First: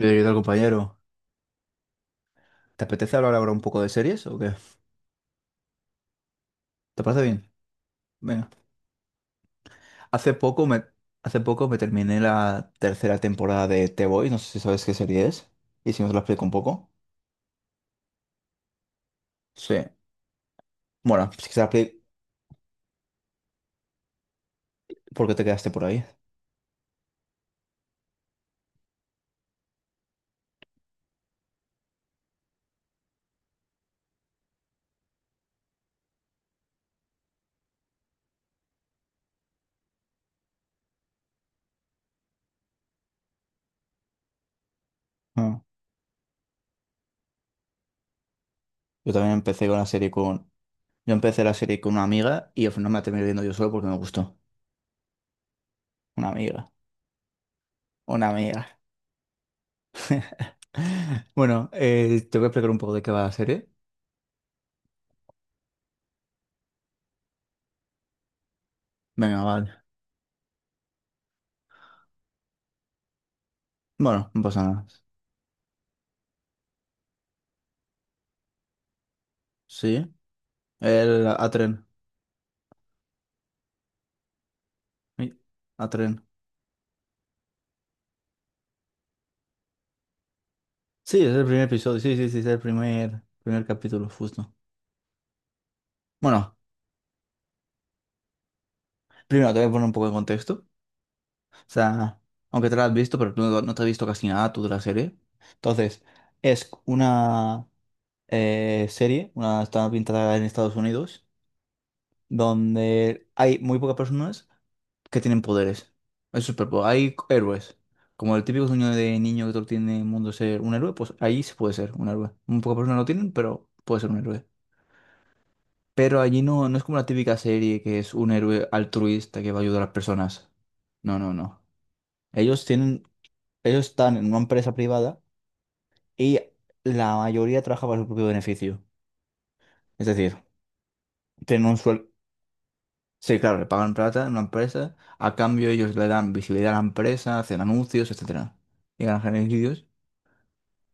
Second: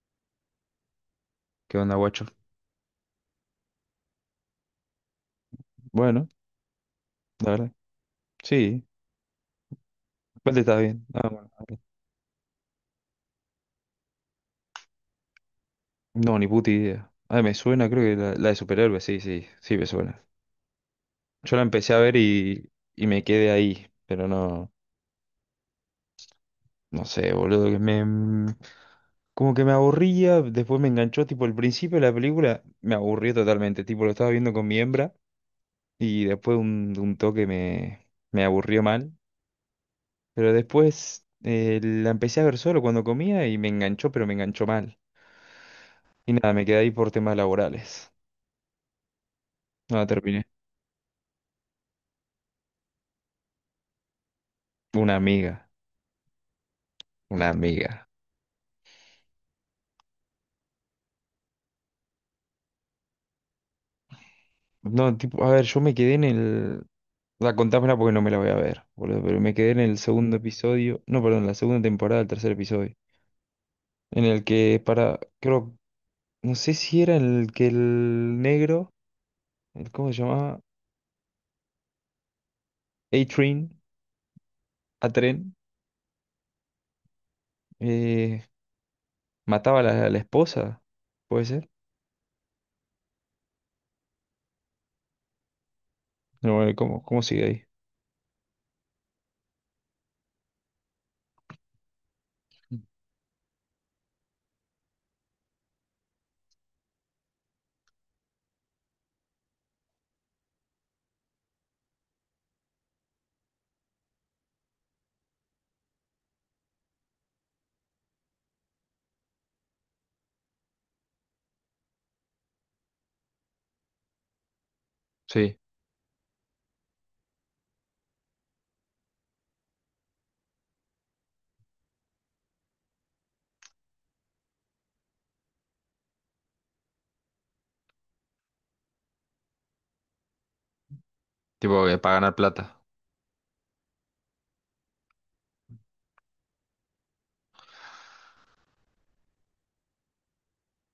¿Qué tal, compañero? ¿Qué onda, guacho? ¿Te apetece hablar ahora un poco de series o qué? Bueno, ¿Te parece bien? la verdad. Venga. Sí, Hace aparte poco está me, bien. Ah, hace bueno. poco me terminé la tercera temporada de The Boys. No sé si sabes qué serie es. Y si no te la No, explico ni un puta poco. idea. Ah, me suena, creo que la de superhéroes, sí, sí, Sí. sí me suena. Bueno, si Yo te la la empecé explico, a ver y me quedé ahí, pero no, ¿por qué te quedaste por ahí? no sé, boludo, como que me aburría, después me enganchó, tipo, el principio de la película me aburrió totalmente, tipo, lo estaba viendo con mi hembra y después de un toque me aburrió mal, pero después la empecé a ver solo cuando comía y me enganchó, pero me enganchó mal. Ah. Y nada, me quedé ahí por temas laborales. Yo también empecé con la Nada, serie con... terminé. Yo empecé la serie con una amiga y al final me la terminé viendo yo solo porque me gustó. Una amiga, Una amiga. una amiga. Una amiga. Bueno, te voy a explicar un poco de qué va la serie. No, tipo, a ver, yo me quedé en el... La contámela porque no me la voy a ver, boludo, pero Venga, me quedé en vale. el segundo episodio, no, perdón, la segunda temporada, el tercer episodio, en Bueno, no el pasa que nada. para, creo, no sé si era en el que el negro, Sí. ¿cómo se llamaba? El Atren. A-Train, Mi- A-Tren, A tren. eh, mataba a la esposa, Sí, es el ¿puede primer ser? episodio. Sí, sí, sí, es el primer capítulo, justo. Bueno, No, bueno, ¿cómo, cómo sigue ahí? primero te voy a poner un poco de contexto. O sea, aunque te lo has visto, pero tú no te has visto casi nada tú de la serie. Entonces, es una serie, una está pintada en Estados Unidos, donde hay muy pocas personas que tienen poderes. Hay héroes. Como el típico sueño de niño que todo tiene en el mundo ser un héroe, pues ahí se puede ser un héroe. Muy pocas personas lo tienen, pero puede ser un héroe. Sí, Pero allí no es como la típica serie que es un héroe altruista que va a ayudar a las personas. No, no, no. Ellos tienen, ellos están en una empresa privada y la mayoría trabaja para su propio beneficio. Es decir, tienen un tipo que sueldo. para ganar plata. Sí, claro, le pagan plata en una empresa, a cambio ellos le dan visibilidad a la empresa, hacen anuncios, etcétera. Y ganan beneficios.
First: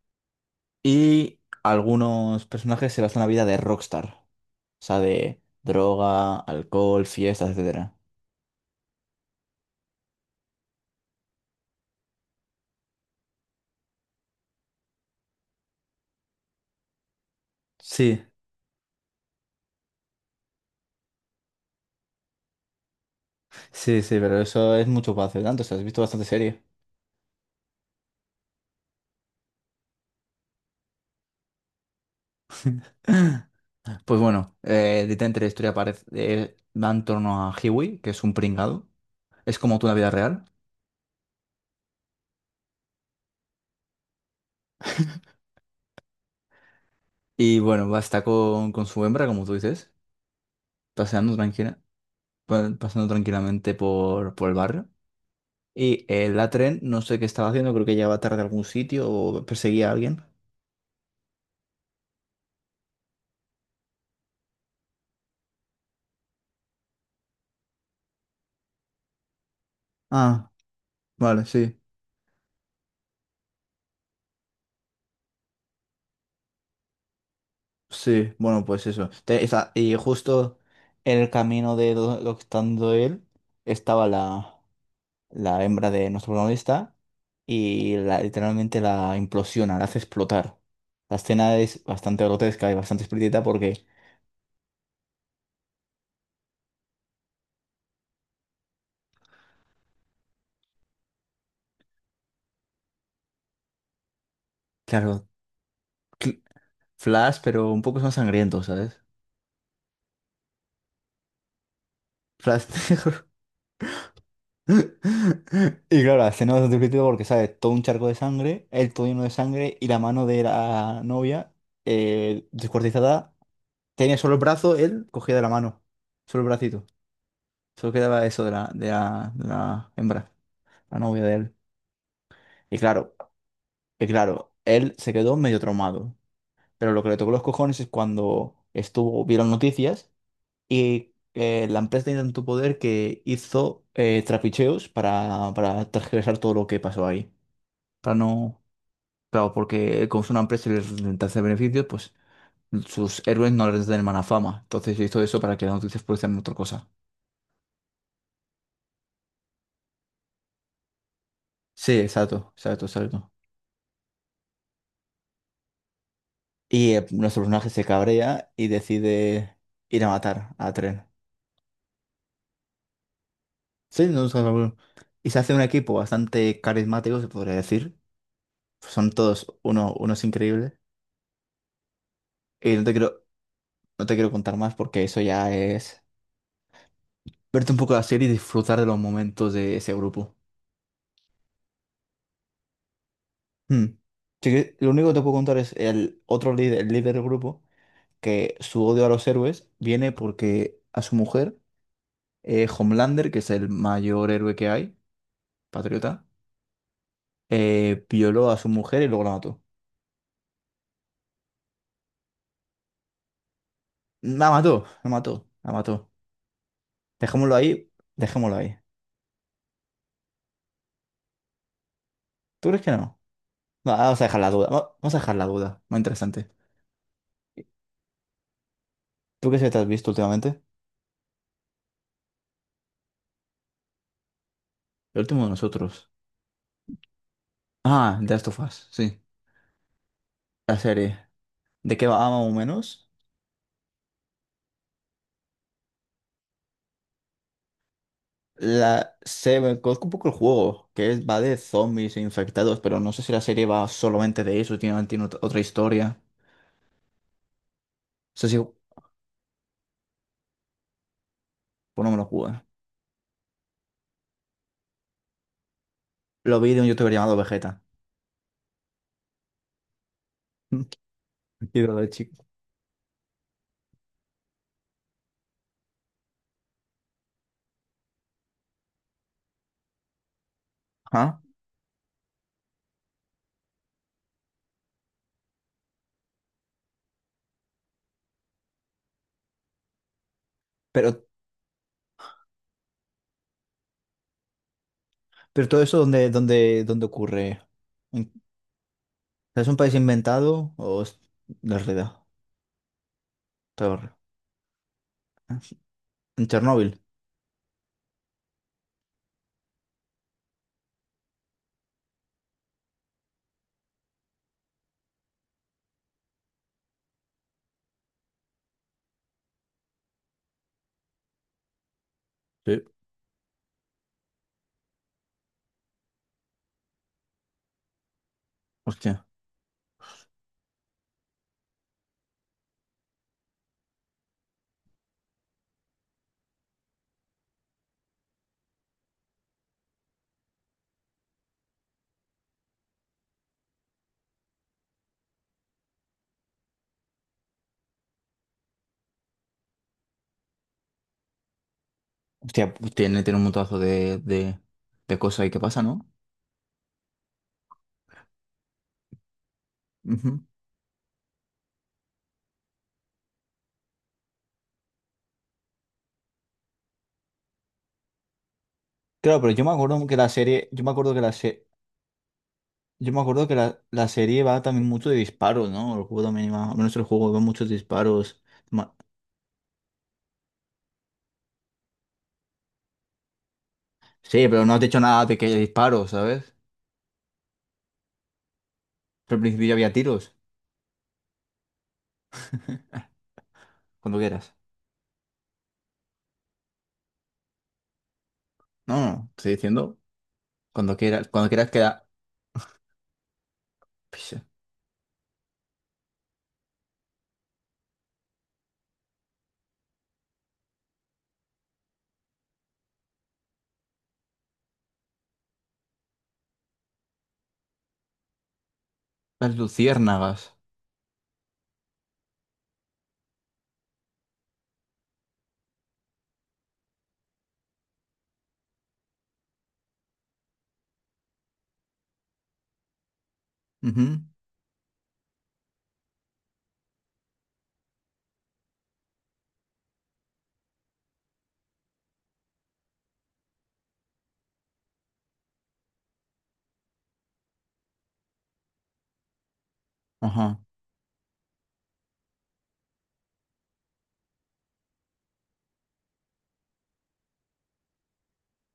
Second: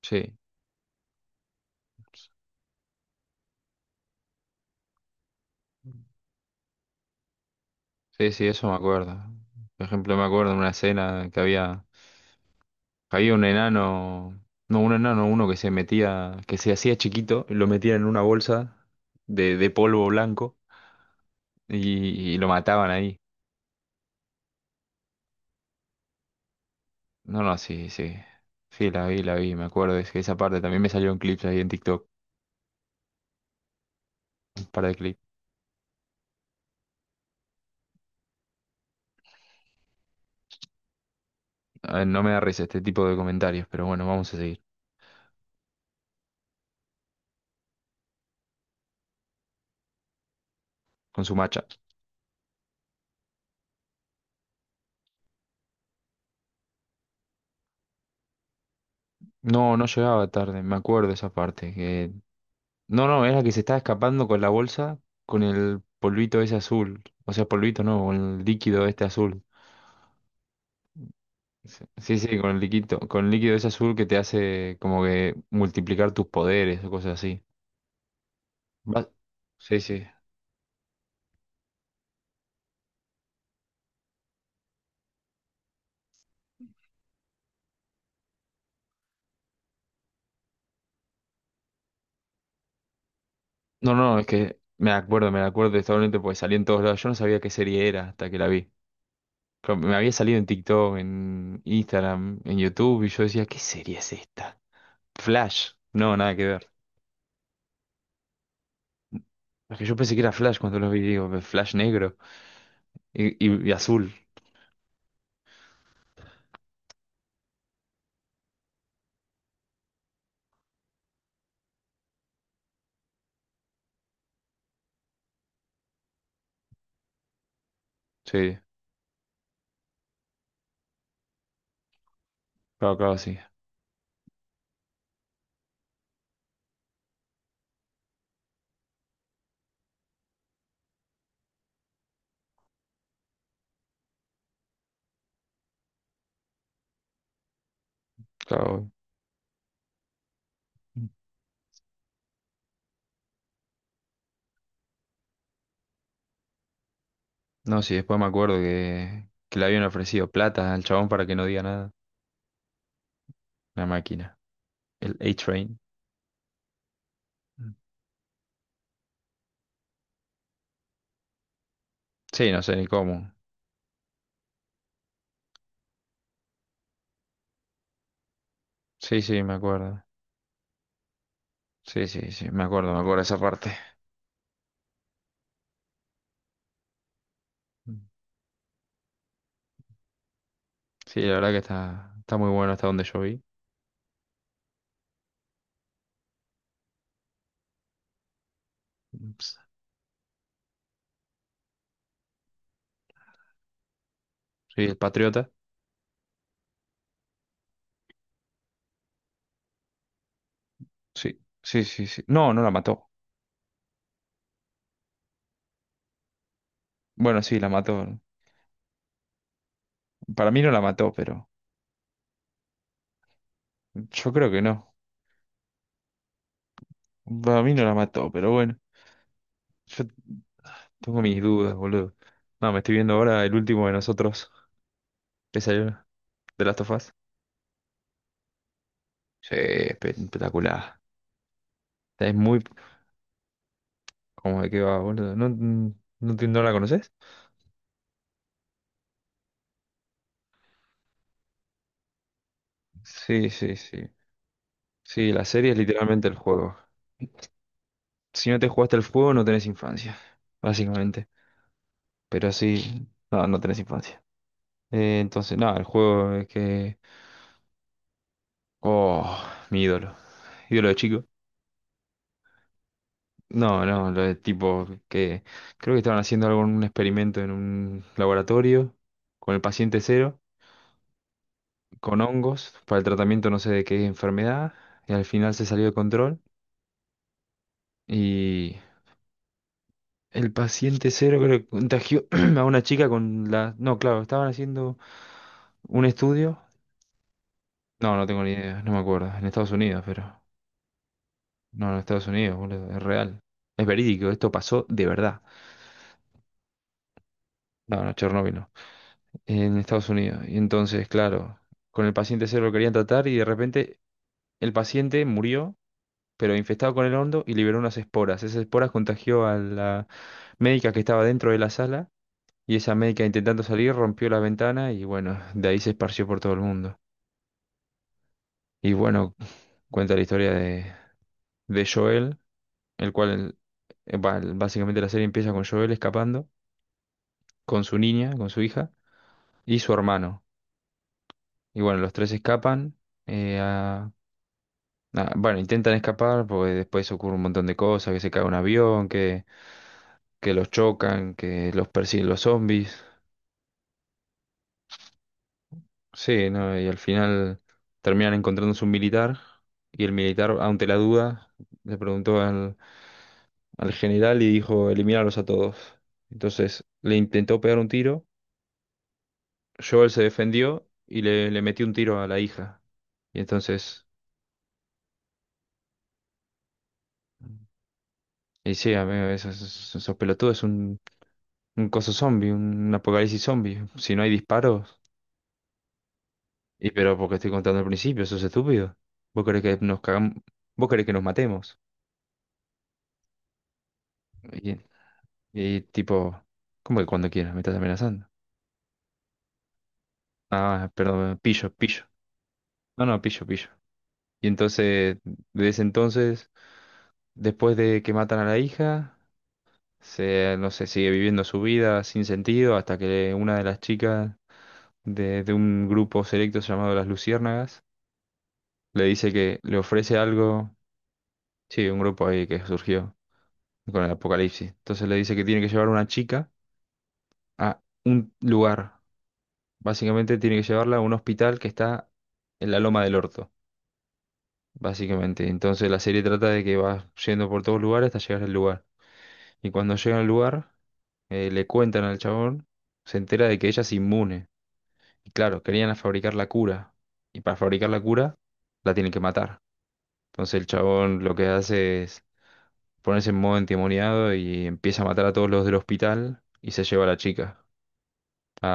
Sí. Y algunos personajes se basan la vida de rockstar. O sea, de droga, alcohol, fiestas, etcétera. Sí, sí, eso me acuerdo. Por ejemplo, me acuerdo en una escena que había un enano, no, un enano, uno que se metía, que se hacía chiquito, lo metían en una Sí. bolsa de polvo blanco y lo mataban ahí. Sí, sí, pero eso es mucho para hacer tanto, o sea, has visto bastante serie. No, no, sí, sí. Sí, la vi, me acuerdo. Es que esa parte también me salió en clips ahí en TikTok, Pues bueno, un par de clips. literalmente la historia parece, va en torno a Hiwi, que es un pringado. Es como tú en la vida real. A ver, no me da risa este tipo de comentarios, pero bueno, vamos a seguir Y bueno, va a estar con su hembra, como tú dices, con su paseando macha. tranquila, pasando tranquilamente por el barrio. Y la tren, no sé qué estaba haciendo, creo que llegaba tarde a algún sitio o No, no perseguía a alguien. llegaba tarde, me acuerdo esa parte. Que no, no, es la que se estaba escapando con la bolsa, con el polvito ese azul. O sea, polvito no, con el líquido este azul. Ah, vale, sí. Sí, sí, sí, con el líquido ese azul que te hace como que multiplicar tus poderes o cosas así. Sí, bueno, pues eso. Va- Sí, Y sí. justo en el camino de lo que está dando él estaba la hembra de nuestro protagonista y literalmente la implosiona, la hace explotar. La escena es bastante grotesca y bastante explícita porque, No, no, es que me acuerdo totalmente porque salí en todos lados. Yo no sabía qué serie era hasta que la vi. Claro, me había salido en TikTok, en Instagram, en YouTube y yo decía, ¿qué serie es esta? claro, Flash. No, nada cl- que ver. Flash, pero un poco más sangriento, ¿sabes? Es que yo pensé que era Flash cuando lo vi, digo, Flash negro. Flash negro. Y azul, Y claro, la escena es bastante explícita porque, ¿sabes? Todo un charco de sangre, el todo lleno de sangre y la mano de la novia descuartizada. Tenía solo el brazo, él cogía de la mano. Solo el bracito. Solo quedaba eso de sí, de la hembra, la novia de él. Y claro, claro, claro, sí, y claro, él se quedó medio traumado. Pero lo que le tocó los cojones es cuando estuvo, vieron noticias y la empresa tenía tanto poder que hizo trapicheos para tergiversar todo lo que pasó ahí. Para no. claro. Claro, porque como es una empresa y les intenta hacer beneficios, pues sus héroes no les den mala fama. Entonces hizo eso para que las noticias fuesen otra cosa. No, sí, después me acuerdo que le habían ofrecido plata al chabón para que no diga nada. Sí, exacto, exacto, exacto. La máquina, el A-Train. Y nuestro personaje se cabrea y decide ir a matar a Tren. Sí, no sé ni cómo. Sí, no es algo. Y se hace un equipo bastante carismático, se podría decir. Son Sí, sí, me todos acuerdo. unos increíbles. Sí, sí, sí, Y me acuerdo esa parte. no te quiero contar más porque eso ya es verte un poco la serie y disfrutar de los momentos de ese grupo. Sí, la verdad que está, está muy bueno hasta donde yo vi. Hmm. Sí que lo único que te puedo contar es el otro líder, el líder del grupo, que su odio a los Sí, héroes viene porque a su mujer, Homelander, que es el mayor héroe que hay, el Patriota. patriota, violó a su mujer y luego la mató. Sí, sí, sí, sí. No, no la mató. La mató, la mató, la mató. Bueno, Dejémoslo sí, la ahí, mató. dejémoslo ahí. Para mí no la mató, pero ¿Tú crees que no? Va, vamos a yo dejar la creo que duda, no. Vamos a dejar la duda. Muy interesante. Para mí no la mató, pero bueno. ¿Tú qué serie te has Yo visto últimamente? tengo mis dudas, boludo. No, me estoy viendo ahora El Último de Nosotros. El último de ¿Te salió? nosotros. ¿De Last of Us? Ah, The Last of Us, sí. Sí, La espectacular. serie. ¿De qué va Es más o muy... menos? ¿Cómo de qué va, boludo? ¿No, no, no la conoces? La se me conozco un poco el juego, que es, va de zombies e infectados, pero no sé si la Sí, serie sí, va sí. solamente de eso, tiene Sí, la otra serie es historia. literalmente No el juego. sé Si si no pues, te jugaste el juego, no tenés infancia, básicamente. no me lo Pero jugué. sí, no, no tenés infancia. Entonces, nada, el juego es Lo vi de un que... youtuber llamado Vegeta. Oh, mi ídolo. Ídolo de chico. Y todo chico. No, no, lo de tipo que creo que estaban haciendo algún experimento en un laboratorio con el paciente cero, Ajá. con hongos, para el tratamiento no sé de qué enfermedad, y al final se salió de control y el Pero, paciente cero creo que contagió a una chica con la... No, claro, estaban haciendo pero todo eso, un estudio. Dónde ocurre? No, no ¿En- tengo ni idea, no me acuerdo, en ¿Es Estados un país Unidos, pero... inventado o es de No, en realidad? Estados Unidos, boludo, es real. Es Todo. verídico, esto pasó de verdad. ¿En Chernóbil? No, no, Chernóbil no. En Estados Unidos. Y entonces, claro, con el paciente cero lo querían tratar y de repente el paciente murió, pero infectado con el hondo y liberó unas esporas. Esas esporas contagió a la médica que estaba dentro de la sala y Sí. esa médica intentando salir rompió la ventana y bueno, de ahí se esparció por todo el mundo. Y Hostia. bueno, cuenta la historia de Joel, el cual, básicamente la serie empieza con Joel escapando con su niña, con su hija y su hermano. Y bueno, los tres escapan. eh, a- Ah, bueno, intentan escapar porque después ocurre un montón de cosas, que se cae un avión, que los chocan, que los persiguen los Hostia, pues zombies. tiene, tiene un montazo de cosas ahí que pasa, ¿no? Sí, ¿no? Y al final terminan encontrándose un militar y el Ujú. militar, ante la duda, le preguntó al general y dijo, eliminarlos a todos. Entonces le intentó pegar un tiro, Claro, pero yo me acuerdo Joel que se la serie, defendió y le metió un tiro a la hija. yo me Y acuerdo que entonces, la serie va también mucho de disparos, ¿no? El juego también va, al menos el juego va muchos disparos. y Ma- sí, amigo, esos pelotudos es un coso zombie, un apocalipsis zombie. Si no hay Sí, pero no has dicho disparos. nada de que haya disparos, ¿sabes? Y pero porque estoy contando al principio, eso es estúpido. Pero al ¿Vos querés principio que había nos tiros, cagamos? ¿Vos querés que nos matemos? cuando quieras. Y, y tipo, ¿cómo que cuando quieras? Me estás amenazando. No, estoy diciendo Ah, perdón, cuando quieras pillo, queda. pillo. No, no, pillo, pillo. Pisa. Y entonces, desde entonces, después de que matan a la hija, se, no sé, sigue viviendo su vida sin sentido hasta que una de las chicas de un grupo selecto llamado Las Luciérnagas le dice Las que le ofrece luciérnagas. algo, sí, un grupo ahí que surgió con el apocalipsis. Entonces le dice que tiene que llevar a una chica a un lugar. Básicamente tiene que llevarla a un hospital que está en la Loma del Orto, Ujú, básicamente. Entonces la serie trata de que va yendo por todos lugares hasta llegar al lugar. Y cuando llega al lugar, le cuentan al chabón, se entera de que ella es inmune. Y claro, querían fabricar la cura. Y para fabricar la cura, la tienen que matar. ajá. Entonces el chabón lo que hace es ponerse en modo endemoniado y empieza a matar a todos los del hospital y se lleva a la chica. a,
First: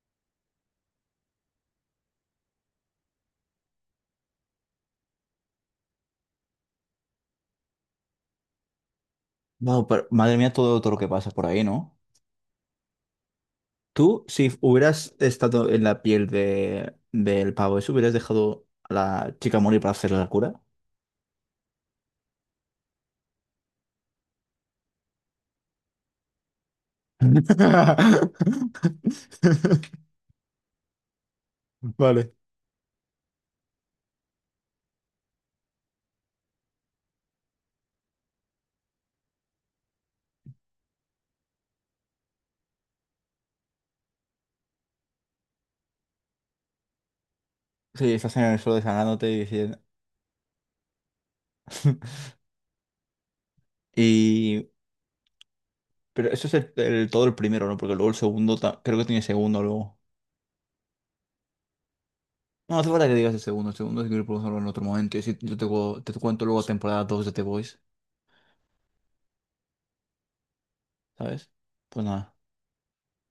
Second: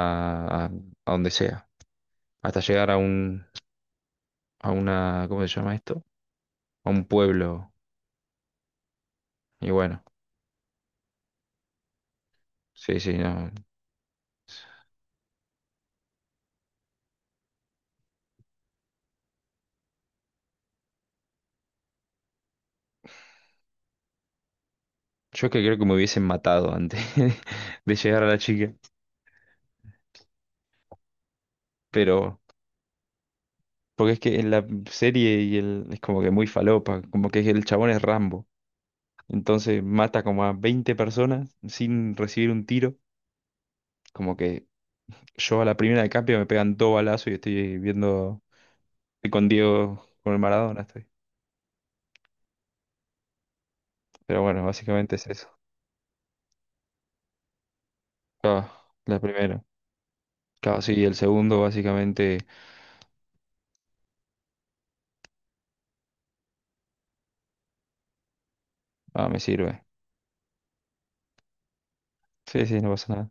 a- a donde sea, hasta llegar a un, a una, ¿cómo se llama esto? A un pueblo. Y Wow, bueno, pero madre mía, todo, todo lo que pasa por ahí, ¿no? sí, sí, no. Tú, si hubieras estado en la piel del pavo, ¿eso hubieras dejado a la chica morir para hacerle la cura? Yo es que creo que me hubiesen matado antes de llegar a la chica, Vale. pero porque es que en la serie es como que muy falopa, como que el chabón es Rambo, entonces mata como a 20 personas sin recibir un tiro, como que yo a la primera de cambio me pegan dos balazos y estoy Sí, estás viendo, en el suelo desangrándote estoy y con diciendo. Diego, con el Maradona estoy. Pero bueno, Y. básicamente es eso. Pero eso es todo el primero, ¿no? Porque luego el segundo, Ah, creo que la tiene segundo primera. luego. Claro, sí, el segundo básicamente No hace falta que digas el segundo. El segundo es que lo podemos hablar en otro momento. Y si yo te cuento luego temporada 2 de The Voice, ah, me sirve. ¿sabes? Pues nada. Sí, sí, no pasa nada.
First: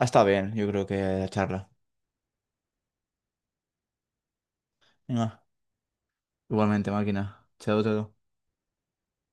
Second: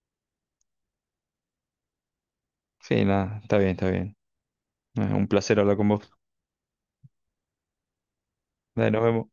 Ah, está bien, yo creo que la charla. Sí, nada, está bien, está bien. Un Venga, placer hablar con vos. igualmente, máquina. Chao, chao. Dale, nos vemos.